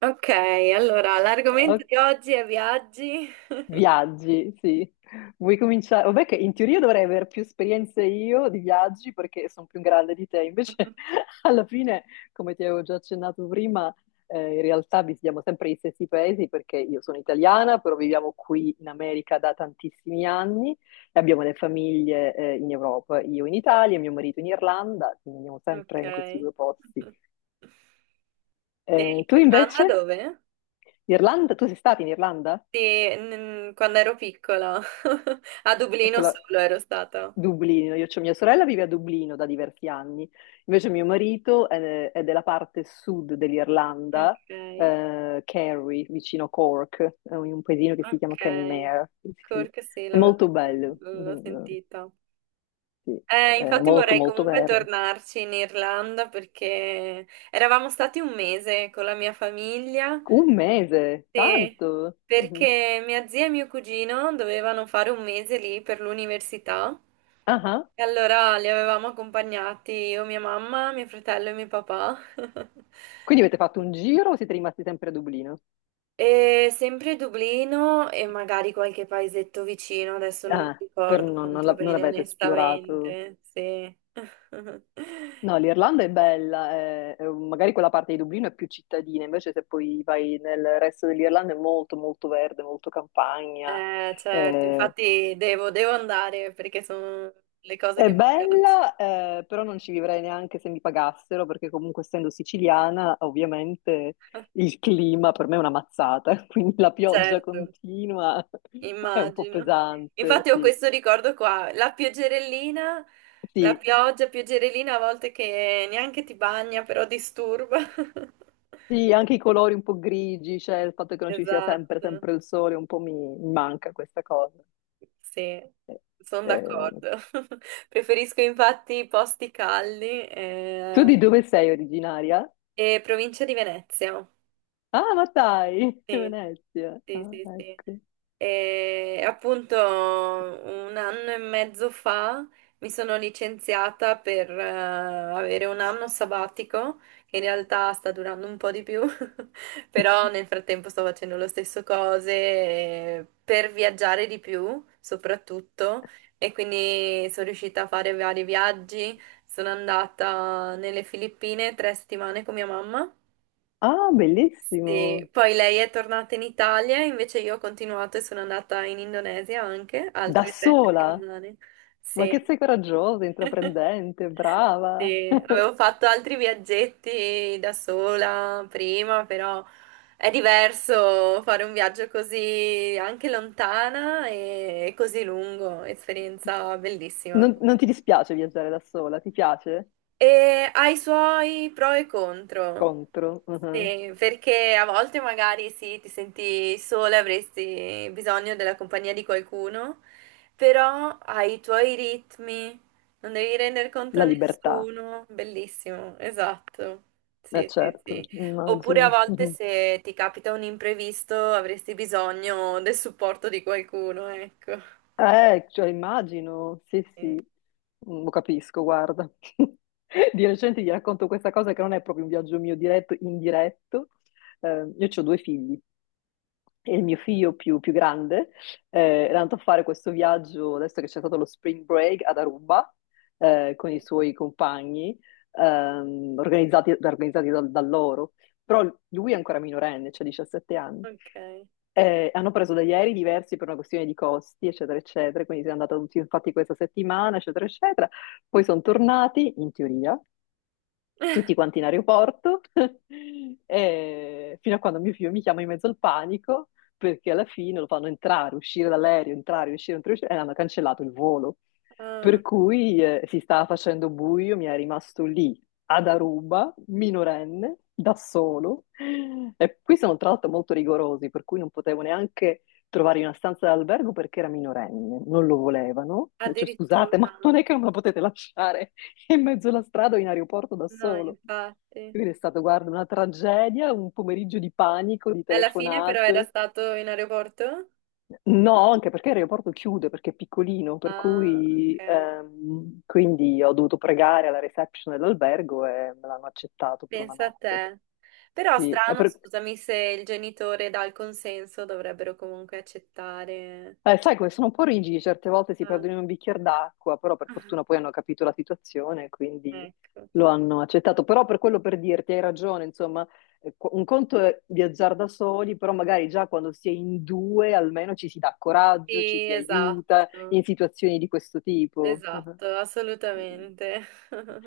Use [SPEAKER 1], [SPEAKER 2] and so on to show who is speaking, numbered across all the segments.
[SPEAKER 1] Ok, allora
[SPEAKER 2] Oh,
[SPEAKER 1] l'argomento di oggi è viaggi.
[SPEAKER 2] viaggi, sì. Vuoi cominciare? Vabbè che in teoria dovrei avere più esperienze io di viaggi perché sono più grande di te, invece alla fine, come ti avevo già accennato prima, in realtà visitiamo sempre gli stessi paesi perché io sono italiana, però viviamo qui in America da tantissimi anni e abbiamo le famiglie, in Europa, io in Italia, mio marito in Irlanda, quindi andiamo
[SPEAKER 1] Ok.
[SPEAKER 2] sempre in questi
[SPEAKER 1] E
[SPEAKER 2] due posti. Tu
[SPEAKER 1] l'Irlanda
[SPEAKER 2] invece?
[SPEAKER 1] dove?
[SPEAKER 2] Irlanda? Tu sei stata in Irlanda?
[SPEAKER 1] Sì, quando ero piccola. A
[SPEAKER 2] È
[SPEAKER 1] Dublino
[SPEAKER 2] quella
[SPEAKER 1] solo ero stata.
[SPEAKER 2] Dublino, io, cioè mia sorella vive a Dublino da diversi anni, invece mio marito è della parte sud dell'Irlanda,
[SPEAKER 1] Ok,
[SPEAKER 2] Kerry, vicino Cork, è un paesino che si chiama
[SPEAKER 1] ok.
[SPEAKER 2] Kenmare, sì. Sì.
[SPEAKER 1] Cork sì,
[SPEAKER 2] È molto bello,
[SPEAKER 1] l'ho
[SPEAKER 2] mm,
[SPEAKER 1] sentita.
[SPEAKER 2] sì, è
[SPEAKER 1] Infatti
[SPEAKER 2] molto
[SPEAKER 1] vorrei
[SPEAKER 2] molto
[SPEAKER 1] comunque
[SPEAKER 2] verde.
[SPEAKER 1] tornarci in Irlanda perché eravamo stati un mese con la mia famiglia.
[SPEAKER 2] Un mese,
[SPEAKER 1] Sì,
[SPEAKER 2] tanto! Mhm.
[SPEAKER 1] perché mia zia e mio cugino dovevano fare un mese lì per l'università
[SPEAKER 2] Ah, ah.
[SPEAKER 1] e allora li avevamo accompagnati io, mia mamma, mio fratello e mio papà.
[SPEAKER 2] Quindi avete fatto un giro o siete rimasti sempre a Dublino?
[SPEAKER 1] E sempre Dublino e magari qualche paesetto vicino, adesso non mi
[SPEAKER 2] Ah, per
[SPEAKER 1] ricordo
[SPEAKER 2] non, non
[SPEAKER 1] molto
[SPEAKER 2] non
[SPEAKER 1] bene,
[SPEAKER 2] l'avete esplorato?
[SPEAKER 1] onestamente. Sì.
[SPEAKER 2] No, l'Irlanda è bella, magari quella parte di Dublino è più cittadina, invece se poi vai nel resto dell'Irlanda è molto molto verde, molto campagna.
[SPEAKER 1] Certo,
[SPEAKER 2] Eh,
[SPEAKER 1] infatti devo andare perché sono le cose
[SPEAKER 2] è
[SPEAKER 1] che mi piacciono.
[SPEAKER 2] bella, però non ci vivrei neanche se mi pagassero, perché comunque essendo siciliana, ovviamente il clima per me è una mazzata, quindi la pioggia
[SPEAKER 1] Certo.
[SPEAKER 2] continua è un po'
[SPEAKER 1] Immagino.
[SPEAKER 2] pesante,
[SPEAKER 1] Infatti ho
[SPEAKER 2] sì.
[SPEAKER 1] questo ricordo qua, la pioggerellina, la
[SPEAKER 2] Sì,
[SPEAKER 1] pioggia, pioggerellina a volte che neanche ti bagna, però disturba.
[SPEAKER 2] sì, anche i colori un po' grigi, cioè il fatto che non ci sia sempre,
[SPEAKER 1] Esatto,
[SPEAKER 2] sempre il sole, un po' mi manca questa cosa.
[SPEAKER 1] sì,
[SPEAKER 2] Eh,
[SPEAKER 1] sono
[SPEAKER 2] eh,
[SPEAKER 1] d'accordo. Preferisco infatti i posti caldi
[SPEAKER 2] tu di dove sei originaria?
[SPEAKER 1] e provincia di Venezia.
[SPEAKER 2] Ah, ma dai,
[SPEAKER 1] Sì,
[SPEAKER 2] Venezia.
[SPEAKER 1] sì,
[SPEAKER 2] Ah,
[SPEAKER 1] sì, sì.
[SPEAKER 2] ecco.
[SPEAKER 1] E appunto un anno e mezzo fa mi sono licenziata per avere un anno sabbatico, che in realtà sta durando un po' di più, però nel frattempo sto facendo lo stesso cose per viaggiare di più, soprattutto, e quindi sono riuscita a fare vari viaggi. Sono andata nelle Filippine tre settimane con mia mamma.
[SPEAKER 2] Ah,
[SPEAKER 1] Sì,
[SPEAKER 2] bellissimo.
[SPEAKER 1] poi lei è tornata in Italia, invece io ho continuato e sono andata in Indonesia anche,
[SPEAKER 2] Da
[SPEAKER 1] altre tre
[SPEAKER 2] sola.
[SPEAKER 1] settimane.
[SPEAKER 2] Ma
[SPEAKER 1] Sì.
[SPEAKER 2] che sei coraggiosa, intraprendente, brava.
[SPEAKER 1] Sì, avevo fatto altri viaggetti da sola prima, però è diverso fare un viaggio così anche lontana e così lungo, esperienza bellissima.
[SPEAKER 2] Non ti dispiace viaggiare da sola? Ti piace?
[SPEAKER 1] E ha i suoi pro e contro.
[SPEAKER 2] Contro, mhm.
[SPEAKER 1] Sì, perché a volte magari sì, ti senti sola, avresti bisogno della compagnia di qualcuno, però hai i tuoi ritmi, non devi rendere conto a
[SPEAKER 2] La libertà.
[SPEAKER 1] nessuno. Bellissimo, esatto.
[SPEAKER 2] Eh,
[SPEAKER 1] Sì, sì,
[SPEAKER 2] certo,
[SPEAKER 1] sì. Oppure a
[SPEAKER 2] immagino.
[SPEAKER 1] volte
[SPEAKER 2] Mhm.
[SPEAKER 1] se ti capita un imprevisto, avresti bisogno del supporto di qualcuno, ecco.
[SPEAKER 2] Cioè immagino, sì,
[SPEAKER 1] Sì,
[SPEAKER 2] sì. Mm, lo capisco, guarda. Di recente gli racconto questa cosa che non è proprio un viaggio mio diretto, indiretto. Io ho due figli e il mio figlio più grande eh, era andato a fare questo viaggio, adesso che c'è stato lo spring break ad Aruba, con i
[SPEAKER 1] sì.
[SPEAKER 2] suoi compagni, organizzati, organizzati da loro. Però lui è ancora minorenne, cioè 17 anni.
[SPEAKER 1] Ok.
[SPEAKER 2] Hanno preso degli aerei diversi per una questione di costi, eccetera, eccetera. Quindi si è andata tutti, infatti, questa settimana, eccetera, eccetera. Poi sono tornati, in teoria, tutti quanti in aeroporto, e fino a quando mio figlio mi chiama in mezzo al panico, perché alla fine lo fanno entrare, uscire dall'aereo, entrare, uscire, e hanno cancellato il volo. Per
[SPEAKER 1] Ah,
[SPEAKER 2] cui si stava facendo buio, mi è rimasto lì ad Aruba, minorenne, da solo. E qui sono tra l'altro molto rigorosi, per cui non potevo neanche trovare una stanza d'albergo perché era minorenne, non lo volevano. Dice, scusate,
[SPEAKER 1] addirittura.
[SPEAKER 2] ma non è che non me la potete lasciare in mezzo alla strada o in aeroporto da
[SPEAKER 1] No,
[SPEAKER 2] solo.
[SPEAKER 1] infatti.
[SPEAKER 2] Quindi è stato, guarda, una tragedia, un pomeriggio di panico, di
[SPEAKER 1] Alla fine però era
[SPEAKER 2] telefonate.
[SPEAKER 1] stato in aeroporto?
[SPEAKER 2] No, anche perché l'aeroporto chiude, perché è piccolino, per
[SPEAKER 1] Ah,
[SPEAKER 2] cui
[SPEAKER 1] ok.
[SPEAKER 2] quindi ho dovuto pregare alla reception dell'albergo e me l'hanno accettato per una
[SPEAKER 1] Pensa a
[SPEAKER 2] notte.
[SPEAKER 1] te. Però
[SPEAKER 2] Sì, è
[SPEAKER 1] strano,
[SPEAKER 2] per-
[SPEAKER 1] scusami, se il genitore dà il consenso, dovrebbero comunque accettare.
[SPEAKER 2] Sai come sono un po' rigidi, certe volte si
[SPEAKER 1] Ah,
[SPEAKER 2] perdono in un bicchiere d'acqua, però per fortuna poi hanno capito la situazione, quindi
[SPEAKER 1] ecco.
[SPEAKER 2] lo hanno accettato. Però per quello per dirti, hai ragione, insomma, un conto è viaggiare da soli, però magari già quando si è in due almeno ci si dà coraggio, ci
[SPEAKER 1] Sì,
[SPEAKER 2] si
[SPEAKER 1] esatto,
[SPEAKER 2] aiuta in situazioni di questo tipo. Ah,
[SPEAKER 1] esatto, assolutamente.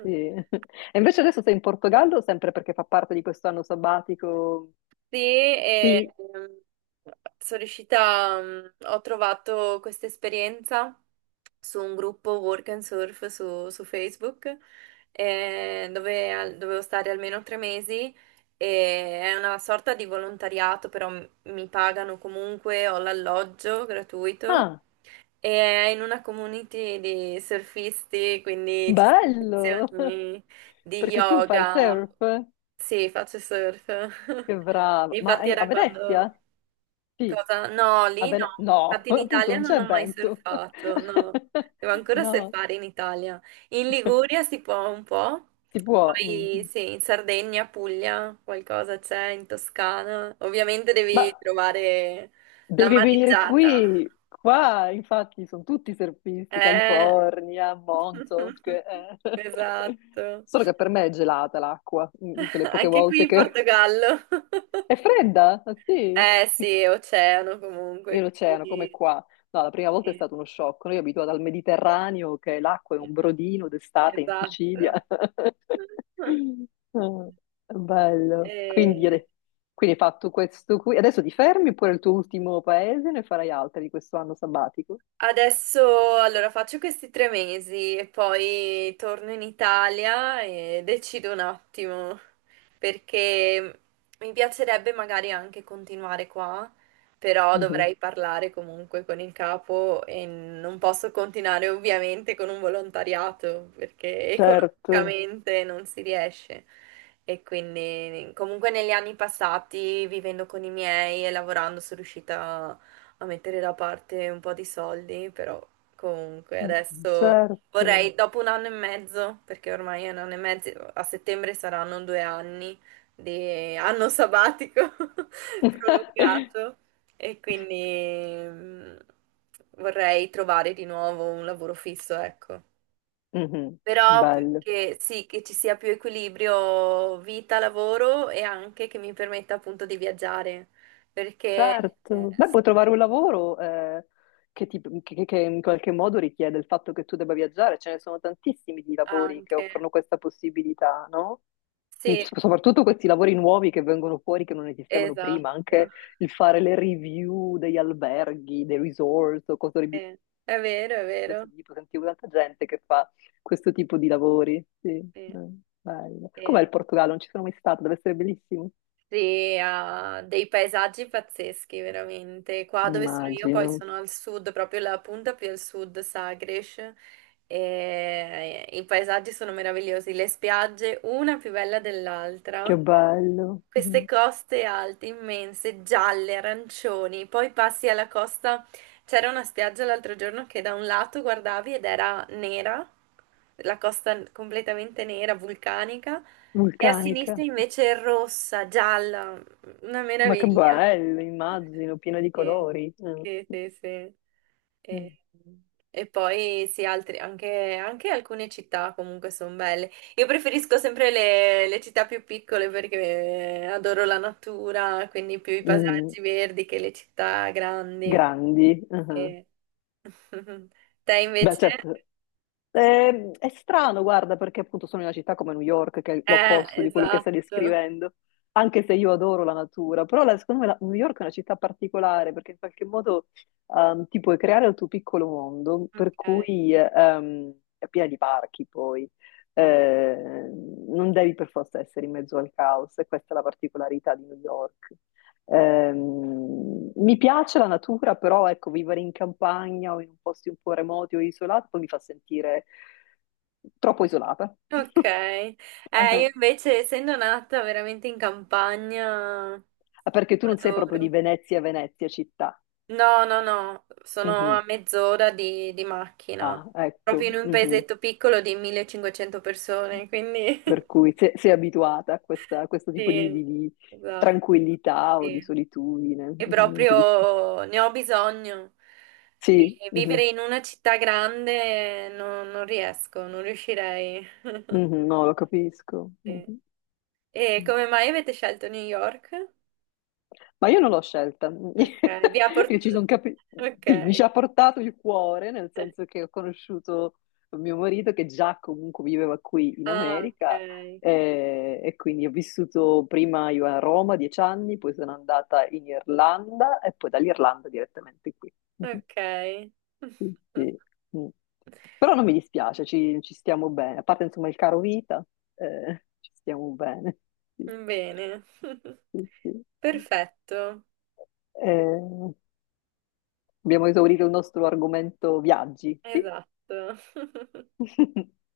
[SPEAKER 2] sì. E invece adesso sei in Portogallo, sempre perché fa parte di questo anno sabbatico?
[SPEAKER 1] Sì,
[SPEAKER 2] Sì.
[SPEAKER 1] sono riuscita, mm, ho trovato questa esperienza su un gruppo Work and Surf su Facebook, dovevo stare almeno tre mesi e è una sorta di volontariato, però mi pagano comunque, ho l'alloggio gratuito
[SPEAKER 2] Ah,
[SPEAKER 1] e è in una community di surfisti, quindi ci sono
[SPEAKER 2] bello!
[SPEAKER 1] lezioni di
[SPEAKER 2] Perché tu fai
[SPEAKER 1] yoga.
[SPEAKER 2] surf?
[SPEAKER 1] Sì, faccio surf.
[SPEAKER 2] Che brava.
[SPEAKER 1] Infatti
[SPEAKER 2] A
[SPEAKER 1] era quando...
[SPEAKER 2] Venezia? Sì,
[SPEAKER 1] Cosa? No,
[SPEAKER 2] a
[SPEAKER 1] lì no.
[SPEAKER 2] Venezia. No,
[SPEAKER 1] Infatti in
[SPEAKER 2] appunto
[SPEAKER 1] Italia
[SPEAKER 2] non
[SPEAKER 1] non
[SPEAKER 2] c'è
[SPEAKER 1] ho mai
[SPEAKER 2] vento.
[SPEAKER 1] surfato, no. Devo ancora
[SPEAKER 2] No,
[SPEAKER 1] surfare in Italia. In Liguria si può un po'.
[SPEAKER 2] si può. Mm.
[SPEAKER 1] Poi
[SPEAKER 2] Mm.
[SPEAKER 1] sì, in Sardegna, Puglia, qualcosa c'è, in Toscana. Ovviamente
[SPEAKER 2] Ma
[SPEAKER 1] devi trovare la
[SPEAKER 2] devi venire
[SPEAKER 1] mareggiata.
[SPEAKER 2] qui. Qua, infatti, sono tutti surfisti,
[SPEAKER 1] Eh.
[SPEAKER 2] California, Montauk. Eh.
[SPEAKER 1] Esatto.
[SPEAKER 2] Solo che per me è gelata l'acqua, mm, quelle poche
[SPEAKER 1] Anche qui
[SPEAKER 2] volte
[SPEAKER 1] in
[SPEAKER 2] che...
[SPEAKER 1] Portogallo.
[SPEAKER 2] È fredda, ah, sì.
[SPEAKER 1] Eh sì, è oceano
[SPEAKER 2] E
[SPEAKER 1] comunque,
[SPEAKER 2] l'oceano, come
[SPEAKER 1] quindi
[SPEAKER 2] qua. No, la prima volta è
[SPEAKER 1] sì,
[SPEAKER 2] stato uno shock. Noi abituati al Mediterraneo, che l'acqua è un brodino d'estate in
[SPEAKER 1] esatto.
[SPEAKER 2] Sicilia. Ah, bello.
[SPEAKER 1] E,
[SPEAKER 2] Quindi hai fatto questo qui. Adesso ti fermi pure il tuo ultimo paese, ne farai altri di questo anno sabbatico.
[SPEAKER 1] adesso allora faccio questi tre mesi e poi torno in Italia e decido un attimo perché mi piacerebbe magari anche continuare qua, però
[SPEAKER 2] Mhm.
[SPEAKER 1] dovrei parlare comunque con il capo e non posso continuare ovviamente con un volontariato perché
[SPEAKER 2] Certo,
[SPEAKER 1] economicamente non si riesce. E quindi comunque negli anni passati, vivendo con i miei e lavorando, sono riuscita a mettere da parte un po' di soldi, però comunque adesso vorrei,
[SPEAKER 2] certo.
[SPEAKER 1] dopo un anno e mezzo, perché ormai è un anno e mezzo, a settembre saranno due anni di anno sabbatico prolungato e quindi mm, vorrei trovare di nuovo un lavoro fisso, ecco.
[SPEAKER 2] Mhm.
[SPEAKER 1] Però
[SPEAKER 2] Bello.
[SPEAKER 1] che sì, che ci sia più equilibrio vita-lavoro e anche che mi permetta appunto di viaggiare, perché
[SPEAKER 2] Certo, beh, puoi trovare un lavoro che in qualche modo richiede il fatto che tu debba viaggiare, ce ne sono tantissimi di lavori che
[SPEAKER 1] anche.
[SPEAKER 2] offrono questa possibilità, no? Mm,
[SPEAKER 1] Sì,
[SPEAKER 2] Soprattutto questi lavori nuovi che vengono fuori che non esistevano prima,
[SPEAKER 1] esatto.
[SPEAKER 2] anche il fare le review degli alberghi, dei resort o cose di
[SPEAKER 1] È vero, è vero.
[SPEAKER 2] questo tipo, sentivo tanta gente che fa questo tipo di lavori, sì,
[SPEAKER 1] Eh,
[SPEAKER 2] bello. Com'è il
[SPEAKER 1] eh,
[SPEAKER 2] Portogallo? Non ci sono mai stata, deve essere bellissimo.
[SPEAKER 1] Sì, ha dei paesaggi pazzeschi, veramente. Qua dove sono io, poi
[SPEAKER 2] Immagino,
[SPEAKER 1] sono al sud, proprio la punta più al sud, Sagres. E i paesaggi sono meravigliosi, le spiagge, una più bella dell'altra.
[SPEAKER 2] che bello.
[SPEAKER 1] Queste
[SPEAKER 2] Mm-hmm.
[SPEAKER 1] coste alte, immense, gialle, arancioni, poi passi alla costa. C'era una spiaggia l'altro giorno che da un lato guardavi ed era nera, la costa completamente nera, vulcanica, e a sinistra
[SPEAKER 2] Vulcanica,
[SPEAKER 1] invece è rossa, gialla, una
[SPEAKER 2] ma che
[SPEAKER 1] meraviglia.
[SPEAKER 2] bello, immagino, piena di
[SPEAKER 1] Sì,
[SPEAKER 2] colori, mm.
[SPEAKER 1] sì, sì. Sì. E,
[SPEAKER 2] Mm.
[SPEAKER 1] e poi sì, altri, anche, anche alcune città comunque sono belle. Io preferisco sempre le città più piccole perché adoro la natura, quindi più i
[SPEAKER 2] Mm,
[SPEAKER 1] paesaggi verdi che le città grandi.
[SPEAKER 2] grandi. Ah.
[SPEAKER 1] Eh. Te
[SPEAKER 2] Beh,
[SPEAKER 1] invece?
[SPEAKER 2] certo, eh, è strano, guarda, perché appunto sono in una città come New York, che è l'opposto di quello che stai
[SPEAKER 1] Esatto.
[SPEAKER 2] descrivendo, anche se io adoro la natura, però secondo me New York è una città particolare perché in qualche modo ti puoi creare il tuo piccolo mondo, per
[SPEAKER 1] Ok.
[SPEAKER 2] cui è piena di parchi poi,
[SPEAKER 1] Sì.
[SPEAKER 2] eh, non devi per forza essere in mezzo al caos e questa è la particolarità di New York. Mi piace la natura, però ecco, vivere in campagna o in posti un po' remoti o isolati poi mi fa sentire troppo isolata.
[SPEAKER 1] Ok. Io invece, essendo nata veramente in campagna,
[SPEAKER 2] Ah, perché tu non sei proprio di
[SPEAKER 1] adoro.
[SPEAKER 2] Venezia, Venezia città.
[SPEAKER 1] No, no, no, sono a
[SPEAKER 2] Mhm.
[SPEAKER 1] mezz'ora di macchina,
[SPEAKER 2] Ah,
[SPEAKER 1] proprio
[SPEAKER 2] ecco.
[SPEAKER 1] in un
[SPEAKER 2] Mhm.
[SPEAKER 1] paesetto piccolo di 1500 persone, quindi
[SPEAKER 2] Per cui sei abituata a, a questo tipo
[SPEAKER 1] sì,
[SPEAKER 2] di
[SPEAKER 1] esatto,
[SPEAKER 2] tranquillità o di
[SPEAKER 1] sì.
[SPEAKER 2] solitudine.
[SPEAKER 1] E
[SPEAKER 2] Mhm, non ti dis-.
[SPEAKER 1] proprio ne ho bisogno.
[SPEAKER 2] Sì,
[SPEAKER 1] E
[SPEAKER 2] mhm.
[SPEAKER 1] vivere in una città grande non, non riesco, non riuscirei.
[SPEAKER 2] Mhm, no, lo capisco.
[SPEAKER 1] Sì. E
[SPEAKER 2] Mhm.
[SPEAKER 1] come mai avete scelto New York?
[SPEAKER 2] Ma io non l'ho scelta,
[SPEAKER 1] Ok, vi ha
[SPEAKER 2] Io ci son
[SPEAKER 1] portato...
[SPEAKER 2] capi-
[SPEAKER 1] Ok.
[SPEAKER 2] sì, mi ci ha portato il cuore, nel senso che ho conosciuto mio marito che già comunque viveva qui in
[SPEAKER 1] Ah,
[SPEAKER 2] America
[SPEAKER 1] ok.
[SPEAKER 2] e quindi ho vissuto prima io a Roma 10 anni, poi sono andata in Irlanda e poi dall'Irlanda direttamente qui.
[SPEAKER 1] Ok.
[SPEAKER 2] Sì, sì. Mm. Però non mi dispiace, ci, ci stiamo bene, a parte insomma il caro vita, ci stiamo bene. Sì,
[SPEAKER 1] Bene.
[SPEAKER 2] sì, sì. Sì.
[SPEAKER 1] Perfetto.
[SPEAKER 2] Eh, abbiamo esaurito il nostro argomento viaggi, sì?
[SPEAKER 1] Esatto.